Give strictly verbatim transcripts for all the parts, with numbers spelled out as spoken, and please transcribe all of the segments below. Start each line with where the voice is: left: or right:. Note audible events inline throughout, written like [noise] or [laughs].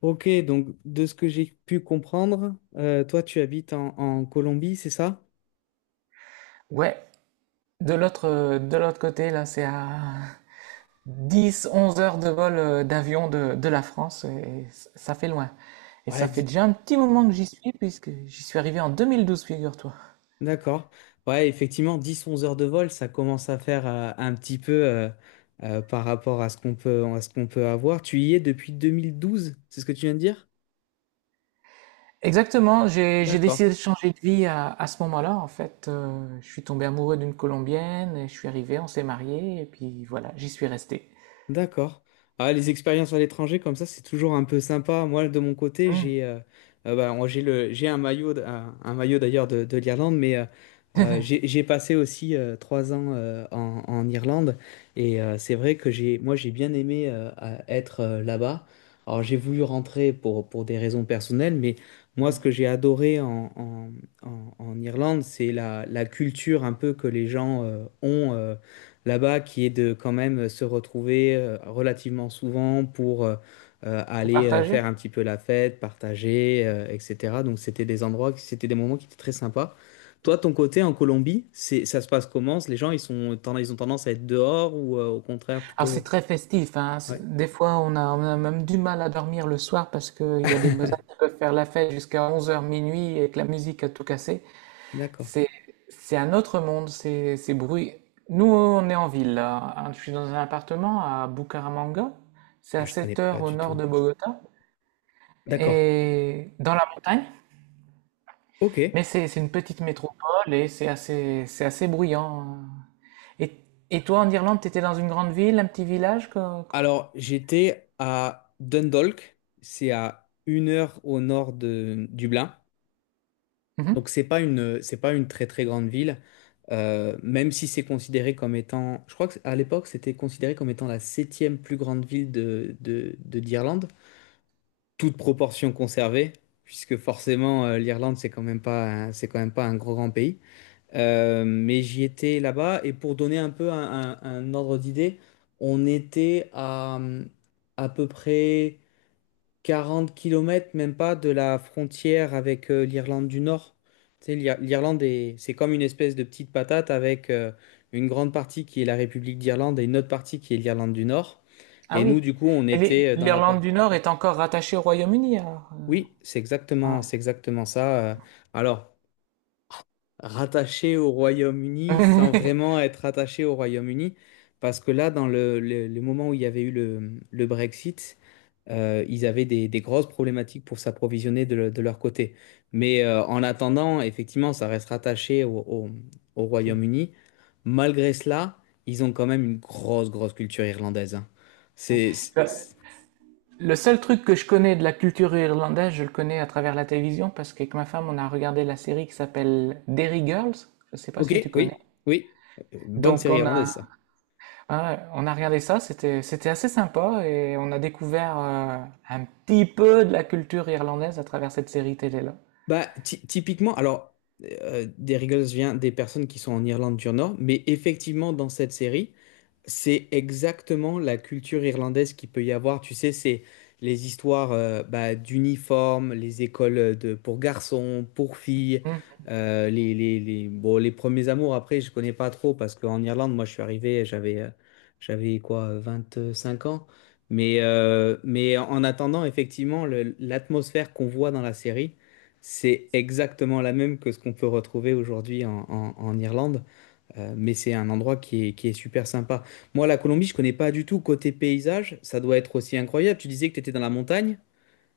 left: Ok, donc de ce que j'ai pu comprendre, euh, toi tu habites en, en Colombie, c'est ça?
right: Ouais, de l'autre euh, de l'autre côté, là, c'est à dix, onze heures de vol euh, d'avion de, de la France, et c- ça fait loin. Et ça
left: Ouais,
right: fait
left: dix-
right: déjà un petit moment que j'y suis, puisque j'y suis arrivé en deux mille douze, figure-toi.
left: d'accord. Ouais, effectivement, dix, onze heures de vol, ça commence à faire euh, un petit peu euh, euh, par rapport à ce qu'on peut, à ce qu'on peut avoir. Tu y es depuis deux mille douze, c'est ce que tu viens de dire?
right: Exactement, j'ai j'ai
left: D'accord.
right: décidé de changer de vie à, à ce moment-là. En fait, euh, je suis tombé amoureux d'une Colombienne, et je suis arrivé, on s'est mariés, et puis voilà, j'y suis resté.
left: D'accord. Ah, les expériences à l'étranger comme ça, c'est toujours un peu sympa. Moi, de mon côté,
right: Hum,
left: j'ai euh, euh, bah, moi, j'ai le j'ai un maillot d- un, un maillot d'ailleurs de, de l'Irlande, mais euh, euh, j'ai j'ai passé aussi euh, trois ans euh, en, en Irlande et euh, c'est vrai que j'ai moi j'ai bien aimé euh, à être euh, là-bas. Alors j'ai voulu rentrer pour pour des raisons personnelles, mais moi ce que
right: ouais.
left: j'ai adoré en, en, en, en Irlande, c'est la, la culture un peu que les gens euh, ont euh, là-bas, qui est de quand même euh, se retrouver euh, relativement souvent pour euh, euh,
right: Pour
left: aller euh, faire
right: partager?
left: un petit peu la fête, partager, euh, et cetera. Donc c'était des endroits, qui- c'était des moments qui étaient très sympas. Toi, ton côté en Colombie, c'est, ça se passe comment? Les gens, ils sont, tend- ils ont tendance à être dehors ou euh, au contraire
right: Alors c'est
left: plutôt...
right: très festif, hein. C'est-
left: Ouais,
right: Des fois, on a, on a même du mal à dormir le soir parce qu'il y a des voisins qui peuvent faire la fête jusqu'à onze heures minuit et que la musique a tout cassé.
left: d'accord.
right: C'est, c'est un autre monde, c'est, c'est bruit. Nous, on est en ville, là, hein. Je suis dans un appartement à Bucaramanga. C'est
left: Ah,
right: à
left: je connais
right: sept
left: pas
right: heures au
left: du
right: nord de
left: tout.
right: Bogota
left: D'accord.
right: et dans la montagne.
left: Ok.
right: Mais c'est, c'est une petite métropole et c'est assez, c'est assez bruyant. Et, et toi, en Irlande, tu étais dans une grande ville, un petit village, quoi?
left: Alors, j'étais à Dundalk, c'est à une heure au nord de Dublin. Donc
right: Mhm.
left: c'est pas une c'est pas une très très grande ville, euh, même si c'est considéré comme étant, je crois qu'à l'époque c'était considéré comme étant la septième plus grande ville de, de, de- d'Irlande, toute proportion conservée, puisque forcément euh, l'Irlande c'est quand même pas un- c'est quand même pas un gros grand pays. Euh, mais j'y étais là-bas et pour donner un peu un, un- un ordre d'idée, on était à hum, à peu près quarante kilomètres, même pas, de la frontière avec euh, l'Irlande du Nord. Tu sais, l'Ir- l'Irlande, est- c'est comme une espèce de petite patate avec euh, une grande partie qui est la République d'Irlande et une autre partie qui est l'Irlande du Nord.
right: Ah
left: Et
right: oui.
left: nous, du coup, on
right: Et l'I-
left: était euh, dans la
right: l'Irlande
left: partie...
right: du Nord est encore rattachée au Royaume-Uni, alors?
left: Oui, c'est exactement,
right: Ah,
left: c'est exactement ça. euh. Alors, rattaché au Royaume-Uni sans
right: [laughs]
left: vraiment être rattaché au Royaume-Uni, parce que là, dans le, le- le moment où il y avait eu le, le Brexit, euh, ils avaient des, des grosses problématiques pour s'approvisionner de, le- de leur côté. Mais euh, en attendant, effectivement, ça reste rattaché au, au- au
right: si,
left: Royaume-Uni. Malgré cela, ils ont quand même une grosse, grosse culture irlandaise, hein.
right: ouais.
left: C'est, c'est-
right: Le,
left: c'est-
right: le seul truc que je connais de la culture irlandaise, je le connais à travers la télévision parce qu'avec ma femme, on a regardé la série qui s'appelle Derry Girls. Je sais pas si tu
left: Ok,
right: connais.
left: oui, oui. Euh, Bonne
right: Donc
left: série
right: on
left: irlandaise,
right: a,
left: ça.
right: ouais, on a regardé ça, c'était, c'était assez sympa et on a découvert euh, un petit peu de la culture irlandaise à travers cette série télé-là.
left: Bah, ty- typiquement, alors, euh, des Riggles vient des personnes qui sont en Irlande du Nord, mais effectivement, dans cette série, c'est exactement la culture irlandaise qu'il peut y avoir. Tu sais, c'est les histoires euh, bah, d'uniformes, les écoles euh, de, pour garçons, pour filles,
right: Mm.
left: euh, les, les, les, bon, les premiers amours. Après, je connais pas trop parce qu'en Irlande, moi, je suis arrivé, j'avais euh, j'avais quoi, vingt-cinq ans. Mais, euh, mais en attendant, effectivement, le- l'atmosphère qu'on voit dans la série, c'est exactement la même que ce qu'on peut retrouver aujourd'hui en, en en Irlande. Euh, mais c'est un endroit qui est, qui est super sympa. Moi, la Colombie, je connais pas du tout. Côté paysage, ça doit être aussi incroyable. Tu disais que tu étais dans la montagne?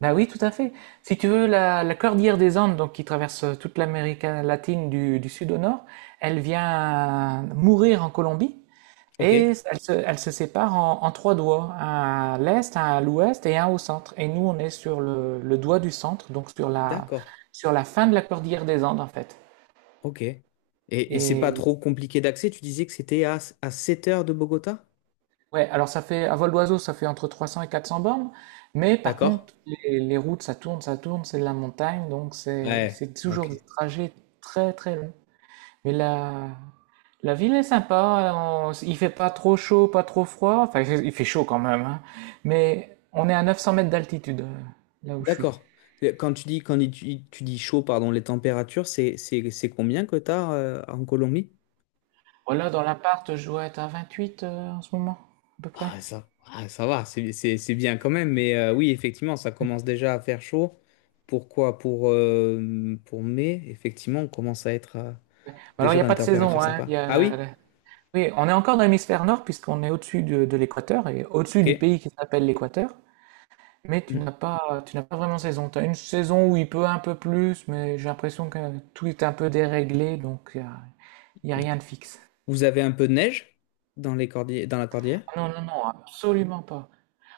right: Bah oui, tout à fait. Si tu veux, la, la cordillère des Andes, donc qui traverse euh, toute l'Amérique euh, latine du, du sud au nord, elle vient euh, mourir en Colombie
left: Ok,
right: et elle se, elle se sépare en, en trois doigts, un à l'est, un à l'ouest et un au centre. Et nous, on est sur le, le doigt du centre, donc sur la,
left: d'accord.
right: sur la fin de la cordillère des Andes en fait.
left: Ok. Et, et c'est pas
right: Et hmm,
left: trop compliqué d'accès? Tu disais que c'était à, à sept heures de Bogota?
right: ouais, alors ça fait, à vol d'oiseau, ça fait entre trois cents et quatre cents bornes, mais par
left: D'accord?
right: contre, les, les routes, ça tourne, ça tourne, c'est de la montagne, donc c'est,
left: Ouais,
right: c'est toujours des
left: ok.
right: trajets très très longs. Mais la, la ville est sympa, on- il fait pas trop chaud, pas trop froid, enfin il fait chaud quand même, hein. Mais on est à neuf cents mètres d'altitude, euh, là où je suis.
left: D'accord. Et Quand tu dis, quand il- tu, tu dis chaud, pardon, les températures, c'est, c'est, c'est combien que t'as euh, en Colombie?
right: Voilà, dans l'appart, je dois être à vingt-huit euh, en ce moment, à peu près.
left: Ah, ça, ah, ça va, c'est, c'est- c'est bien quand même. Mais euh, oui, effectivement, ça commence déjà à faire chaud. Pourquoi? Pour, euh, pour mai, effectivement, on commence à être à,
right: Bah, alors il
left: déjà
right: n'y a
left: dans une
right: pas de
left: température
right: saison, hein.
left: sympa.
right: Il y
left: Ah oui?
right: a, oui, on est encore dans l'hémisphère nord puisqu'on est au-dessus de, de l'équateur et au-dessus
left: Ok.
right: du pays qui s'appelle l'Équateur. Mais tu
left: Hmm,
right: n'as pas, tu n'as pas vraiment saison. Tu as une saison où il peut un peu plus, mais j'ai l'impression que tout est un peu déréglé, donc il n'y a, il y a rien
left: d'accord.
right: de fixe.
left: Vous avez un peu de neige dans les cordiers, dans la cordillère?
right: Ah non, non, non, absolument pas.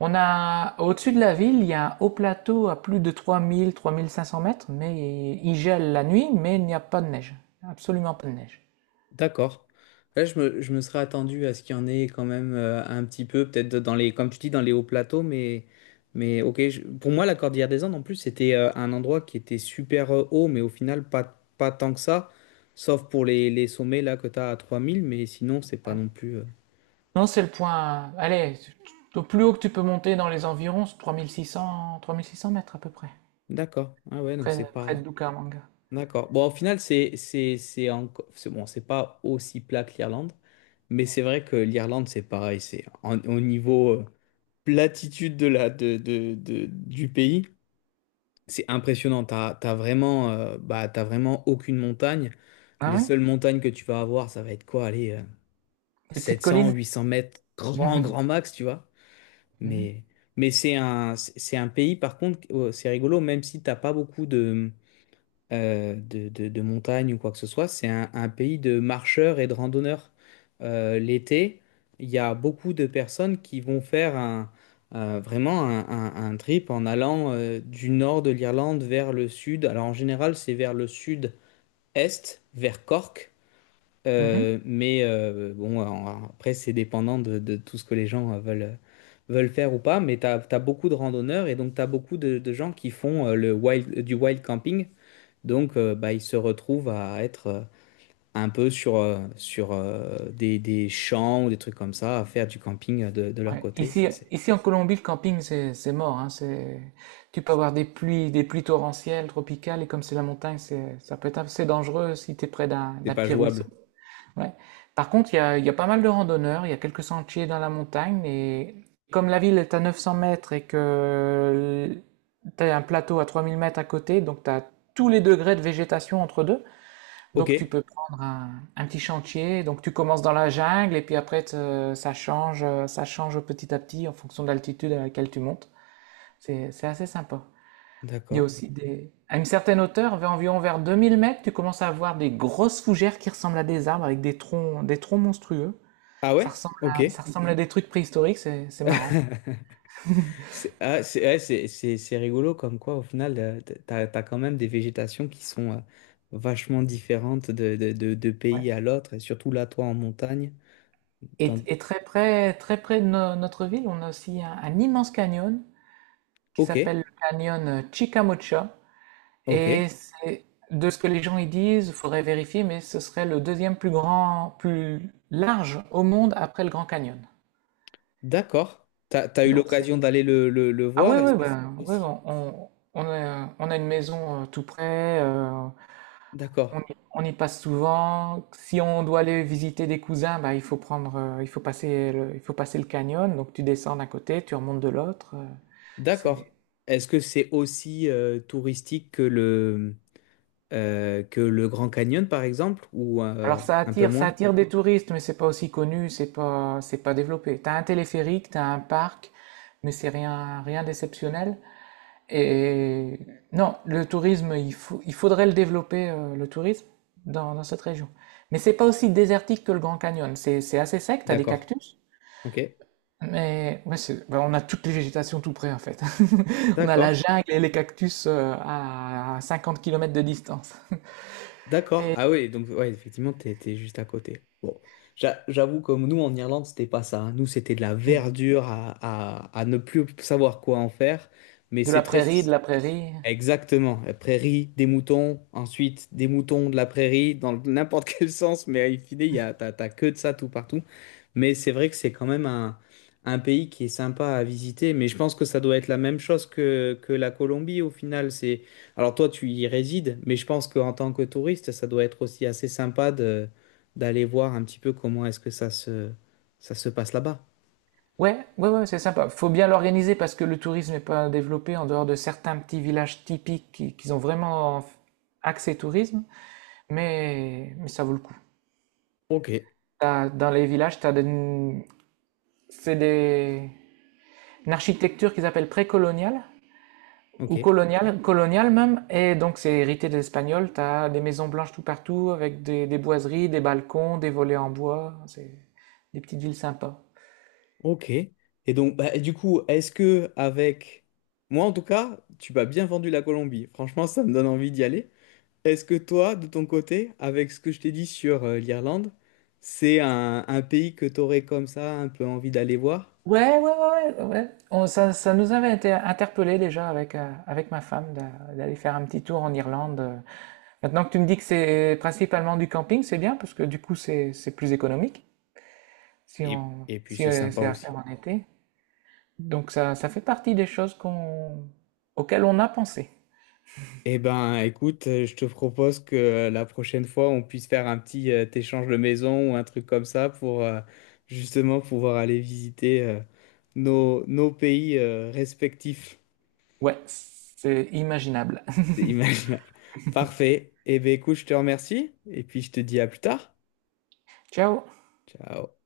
right: On a, au-dessus de la ville, il y a un haut plateau à plus de trois trois mille, trois mille cinq cents mètres, mais il gèle la nuit, mais il n'y a pas de neige. Absolument pas de neige.
left: D'accord. Là, je me, je me serais attendu à ce qu'il y en ait quand même euh, un petit peu, peut-être dans les, comme tu dis, dans les hauts plateaux, mais, mais, ok. Je- pour moi, la cordillère des Andes, en plus, c'était euh, un endroit qui était super euh, haut, mais au final, pas, pas tant que ça, sauf pour les, les sommets là que tu as à trois mille, mais sinon, c'est pas non plus. euh,
right: Non, c'est le point. Allez, au plus haut que tu peux monter dans les environs, c'est trois mille six cents trois mille six cents mètres à peu près,
left: D'accord. Ah ouais, donc
right: près,
left: c'est
right: de- près de
left: pas.
right: Bucaramanga.
left: D'accord. Bon, au final, c'est c'est c'est enco- c'est bon, c'est pas aussi plat que l'Irlande, mais c'est vrai que l'Irlande, c'est pareil. C'est en- au niveau euh, platitude de la de, de, de- du pays, c'est impressionnant. T'as t'as vraiment euh, bah t'as vraiment aucune montagne.
right: Ah
left: Les
right: oui?
left: seules montagnes que tu vas avoir, ça va être quoi? Allez, euh,
right: Des petites
left: sept cents,
right: collines?
left: huit cents mètres, grand grand
right: [laughs]
left: max, tu vois.
right: Mhm.
left: Mais mais c'est un c'est c'est un pays par contre, euh, c'est rigolo, même si t'as pas beaucoup de euh, de, de- de montagne ou quoi que ce soit, c'est un, un pays de marcheurs et de randonneurs. Euh, l'été, il y a beaucoup de personnes qui vont faire un, euh, vraiment un, un- un trip en allant euh, du nord de l'Irlande vers le sud. Alors en général, c'est vers le sud-est, vers Cork.
right: Mhm.
left: Euh, mais euh, bon, en- après, c'est dépendant de, de tout ce que les gens euh, veulent, veulent faire ou pas. Mais tu as, beaucoup de randonneurs et donc tu as beaucoup de, de gens qui font euh, le wild, du wild camping. Donc, euh, bah, ils se retrouvent à être euh, un peu sur, euh, sur euh, des, des champs ou des trucs comme ça, à faire du camping euh, de, de leur
right: Ouais.
left: côté. C'est
right: Ici,
left: assez-
right: ici en Colombie, le camping, c'est c'est mort, hein, c'est- tu peux avoir des pluies, des pluies torrentielles, tropicales, et comme c'est la montagne, c'est ça peut être assez dangereux si tu es près d'un
left: c'est
right: d'un
left: pas
right: petit ruisseau.
left: jouable.
right: Ouais. Par contre, il y a, il y a pas mal de randonneurs, il y a quelques sentiers dans la montagne et comme la ville est à neuf cents mètres et que tu as un plateau à trois mille mètres à côté, donc tu as tous les degrés de végétation entre deux.
left: Ok,
right: Donc tu peux prendre un, un petit chantier, donc tu commences dans la jungle et puis après te- ça change, ça change petit à petit en fonction de l'altitude à laquelle tu montes. C'est, c'est assez sympa. Il y a
left: d'accord.
right: aussi des... À une certaine hauteur, vers environ vers deux mille mètres, tu commences à avoir des grosses fougères qui ressemblent à des arbres avec des troncs, des troncs monstrueux.
left: Ah
right: Ça
left: ouais?
right: ressemble
left: Ok.
right: à, ça ressemble à des trucs préhistoriques, c'est, c'est marrant.
left: [laughs] C'est ah, c'est ouais, c'est- c'est- c'est rigolo comme quoi, au final, euh, t- t'as, t'as quand même des végétations qui sont euh, vachement différentes de, de, de, de pays
right: Ouais.
left: à l'autre, et surtout là, toi, en montagne.
right: Et,
left: Dans-
right: et très près, très près de no- notre ville, on a aussi un, un immense canyon qui
left: Ok,
right: s'appelle le canyon Chicamocha.
left: ok,
right: Et c'est, de ce que les gens y disent, il faudrait vérifier, mais ce serait le deuxième plus grand, plus large au monde après le Grand Canyon.
left: d'accord. T'as, t'as eu
right: Donc
left: l'occasion d'aller le, le, le
right: ah
left: voir.
right: oui,
left: Est-ce
right: oui,
left: que c'est
right: ben, ouais,
left: possible?
right: on, on- on a, on a une maison euh, tout près, euh,
left: D'accord,
right: on, y on y passe souvent. Si on doit aller visiter des cousins, bah, il faut prendre, euh, il faut passer le, il faut passer le canyon, donc tu descends d'un côté, tu remontes de l'autre, euh, c'est...
left: d'accord. Est-ce que c'est aussi euh, touristique que le, euh, que le Grand Canyon, par exemple, ou
right: Alors
left: euh,
right: ça
left: un peu
right: attire, ça
left: moins?
right: attire des touristes, mais c'est pas aussi connu, c'est pas, c'est pas développé. T'as un téléphérique, t'as un parc, mais c'est rien, rien d'exceptionnel. Et non, le tourisme, il faut, il faudrait le développer, euh, le tourisme, dans, dans cette région. Mais c'est pas aussi désertique que le Grand Canyon. C'est, c'est assez sec, t'as des
left: D'accord,
right: cactus.
left: ok,
right: Mais ouais, c'est- ben, on a toutes les végétations tout près, en fait. [laughs] On a la
left: d'accord,
right: jungle et les cactus euh, à cinquante kilomètres de distance. [laughs]
left: d'accord. Ah oui, donc ouais, effectivement, t'es, t'es juste à côté. Bon, J'a- j'avoue, comme nous en Irlande, c'était pas ça, hein. Nous, c'était de la
right: Mm.
left: verdure à, à, à ne plus savoir quoi en faire, mais
right: De
left: c'est
right: la
left: très...
right: prairie, de la prairie.
left: Exactement, la prairie, des moutons, ensuite des moutons de la prairie, dans le- n'importe quel [laughs] sens, mais in fine, il y a, t'as, t'as que de ça tout partout. Mais c'est vrai que c'est quand même un, un pays qui est sympa à visiter, mais je pense que ça doit être la même chose que, que la Colombie au final. C'est... Alors toi, tu y résides, mais je pense qu'en tant que touriste, ça doit être aussi assez sympa de, d'aller voir un petit peu comment est-ce que ça se, ça se passe là-bas.
right: Ouais, ouais, ouais, c'est sympa. Faut bien l'organiser parce que le tourisme n'est pas développé en dehors de certains petits villages typiques qui, qui ont vraiment axé tourisme. Mais, mais ça vaut le coup.
left: Ok.
right: T'as- dans les villages, t'as des- c'est des, une architecture qu'ils appellent précoloniale ou
left: Ok.
right: coloniale, coloniale même, et donc c'est hérité des Espagnols. T'as des maisons blanches tout partout avec des, des boiseries, des balcons, des volets en bois. C'est des petites villes sympas.
left: Ok. Et donc, bah, du coup, est-ce que avec moi, en tout cas, tu m'as bien vendu la Colombie. Franchement, ça me donne envie d'y aller. Est-ce que toi, de ton côté, avec ce que je t'ai dit sur euh, l'Irlande, c'est un, un pays que t'aurais comme ça un peu envie d'aller voir?
right: Ouais, ouais, ouais, ouais, ouais. On- ça, ça nous avait été interpellé déjà avec, euh, avec ma femme d'a- d'aller faire un petit tour en Irlande, euh. Maintenant que tu me dis que c'est principalement du camping, c'est bien parce que du coup c'est c'est plus économique. si
left: Et,
right: on,
left: et puis,
right: si
left: c'est
right: euh,
left: sympa
right: c'est à
left: aussi.
right: faire en été. Donc ça, ça fait partie des choses qu'on, auxquelles on a pensé.
left: Eh ben, écoute, euh, je te propose que euh, la prochaine fois, on puisse faire un petit euh, échange de maison ou un truc comme ça pour euh, justement pouvoir aller visiter euh, nos, nos pays euh, respectifs.
right: Ouais, c'est imaginable.
left: C'est imaginable. Parfait. Eh bien, écoute, je te remercie et puis je te dis à plus tard.
right: [laughs] Ciao!
left: Ciao.